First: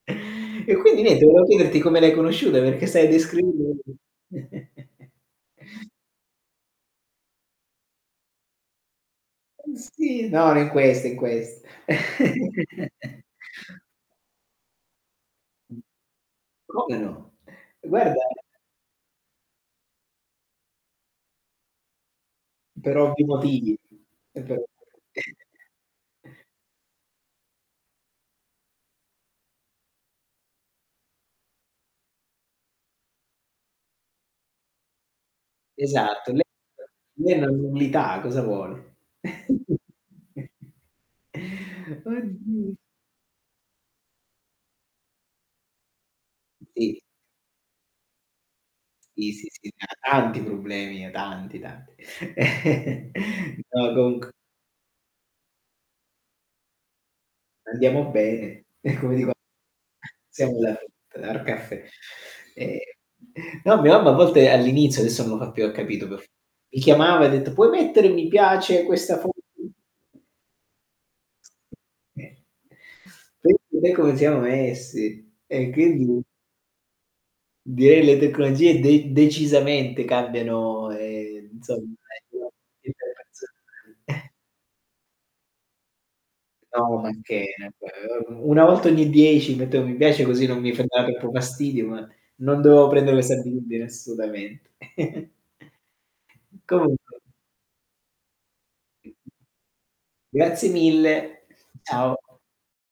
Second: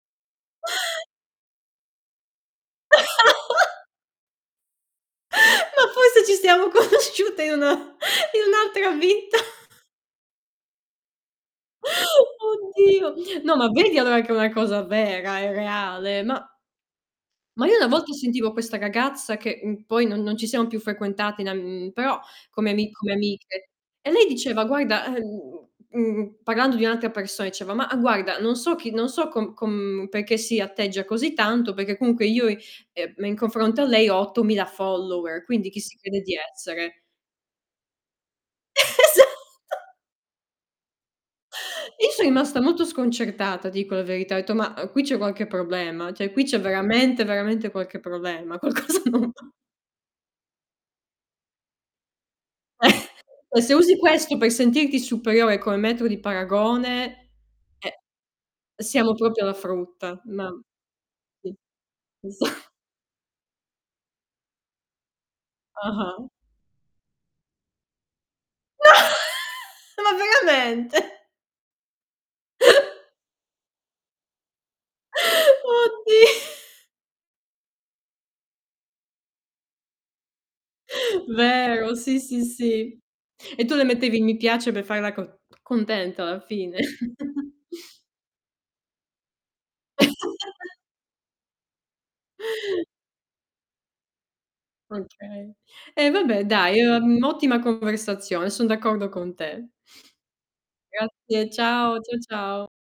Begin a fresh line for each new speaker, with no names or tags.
E quindi niente volevo chiederti come le hai conosciute, perché stai descrivendo
Ma forse ci stiamo conosciute in una in un'altra vita.
Mh, sì. No, no, in questo, in quest
Oddio, no, ma vedi allora che è una cosa vera, è reale, ma
Ma come no?
ma io una volta
Guarda
sentivo questa ragazza, che, mhmm, poi non non ci siamo più frequentate in am mhmm, però come ami
Per
come
ovvi
amiche
motivi.
e lei
E per
diceva: "Guarda ehm" Mhmm, parlando di un'altra persona diceva: "Mah guarda, non so chi, non so com com perché si atteggia così tanto, perché comunque io, ehm, in confronto a lei ho 8000 followers, quindi chi si crede
Esatto,
di
le
essere?"
l lei è una nullità cosa vuole?
Esatto. I so' rimasta
Oddi
molto sconcertata dico la verità, ho etto: "Ma, uhm, qui c'è qualche problema, cioè qui c'è
Sì.
veramente, veramente qualche problema, qualcosa non
Sì, sì,
va."
sì, da tanti problemi, tanti, tanti.
E se
No
usi
comunq
questo per sentirti superiore come metro di paragone, eh,
"Andiamo bene",
siamo
come dico
proprio alla frutta, mah
siamo alla frutta, [unintelligible]
Sì,
Cafe.
esa
Ehm, no, mia mamma a volte all'inizio, adesso non lo fa più, ha capito per f
Ah-ah.
mi chiamava e ha detto: "Puoi mettere mi piace a questa foto?"
Ma ma veramente?
[unintelligible] Pensa te come siamo messi, e quindi
Oddi
direi le tecnologie de decisamente cambiano, ehm, insomma
Vero sì, sì, sì.
[unintelligible]
E tu le mettevi i mi piace per farla co contenta, alla fine?
No, macché, ehm, 1 volta ogni 10 mettevo mi piace, così non mi [unintelligible] troppo fastidio, ma non dovevo prendere questa abitudine assolutamente.
Okay. E vabbè dai,
Comunque
ehm, ottima conversazione, son d'accordo con te.
Grazie mille.
Grazie, ciao,
Ciao.
cia ciao.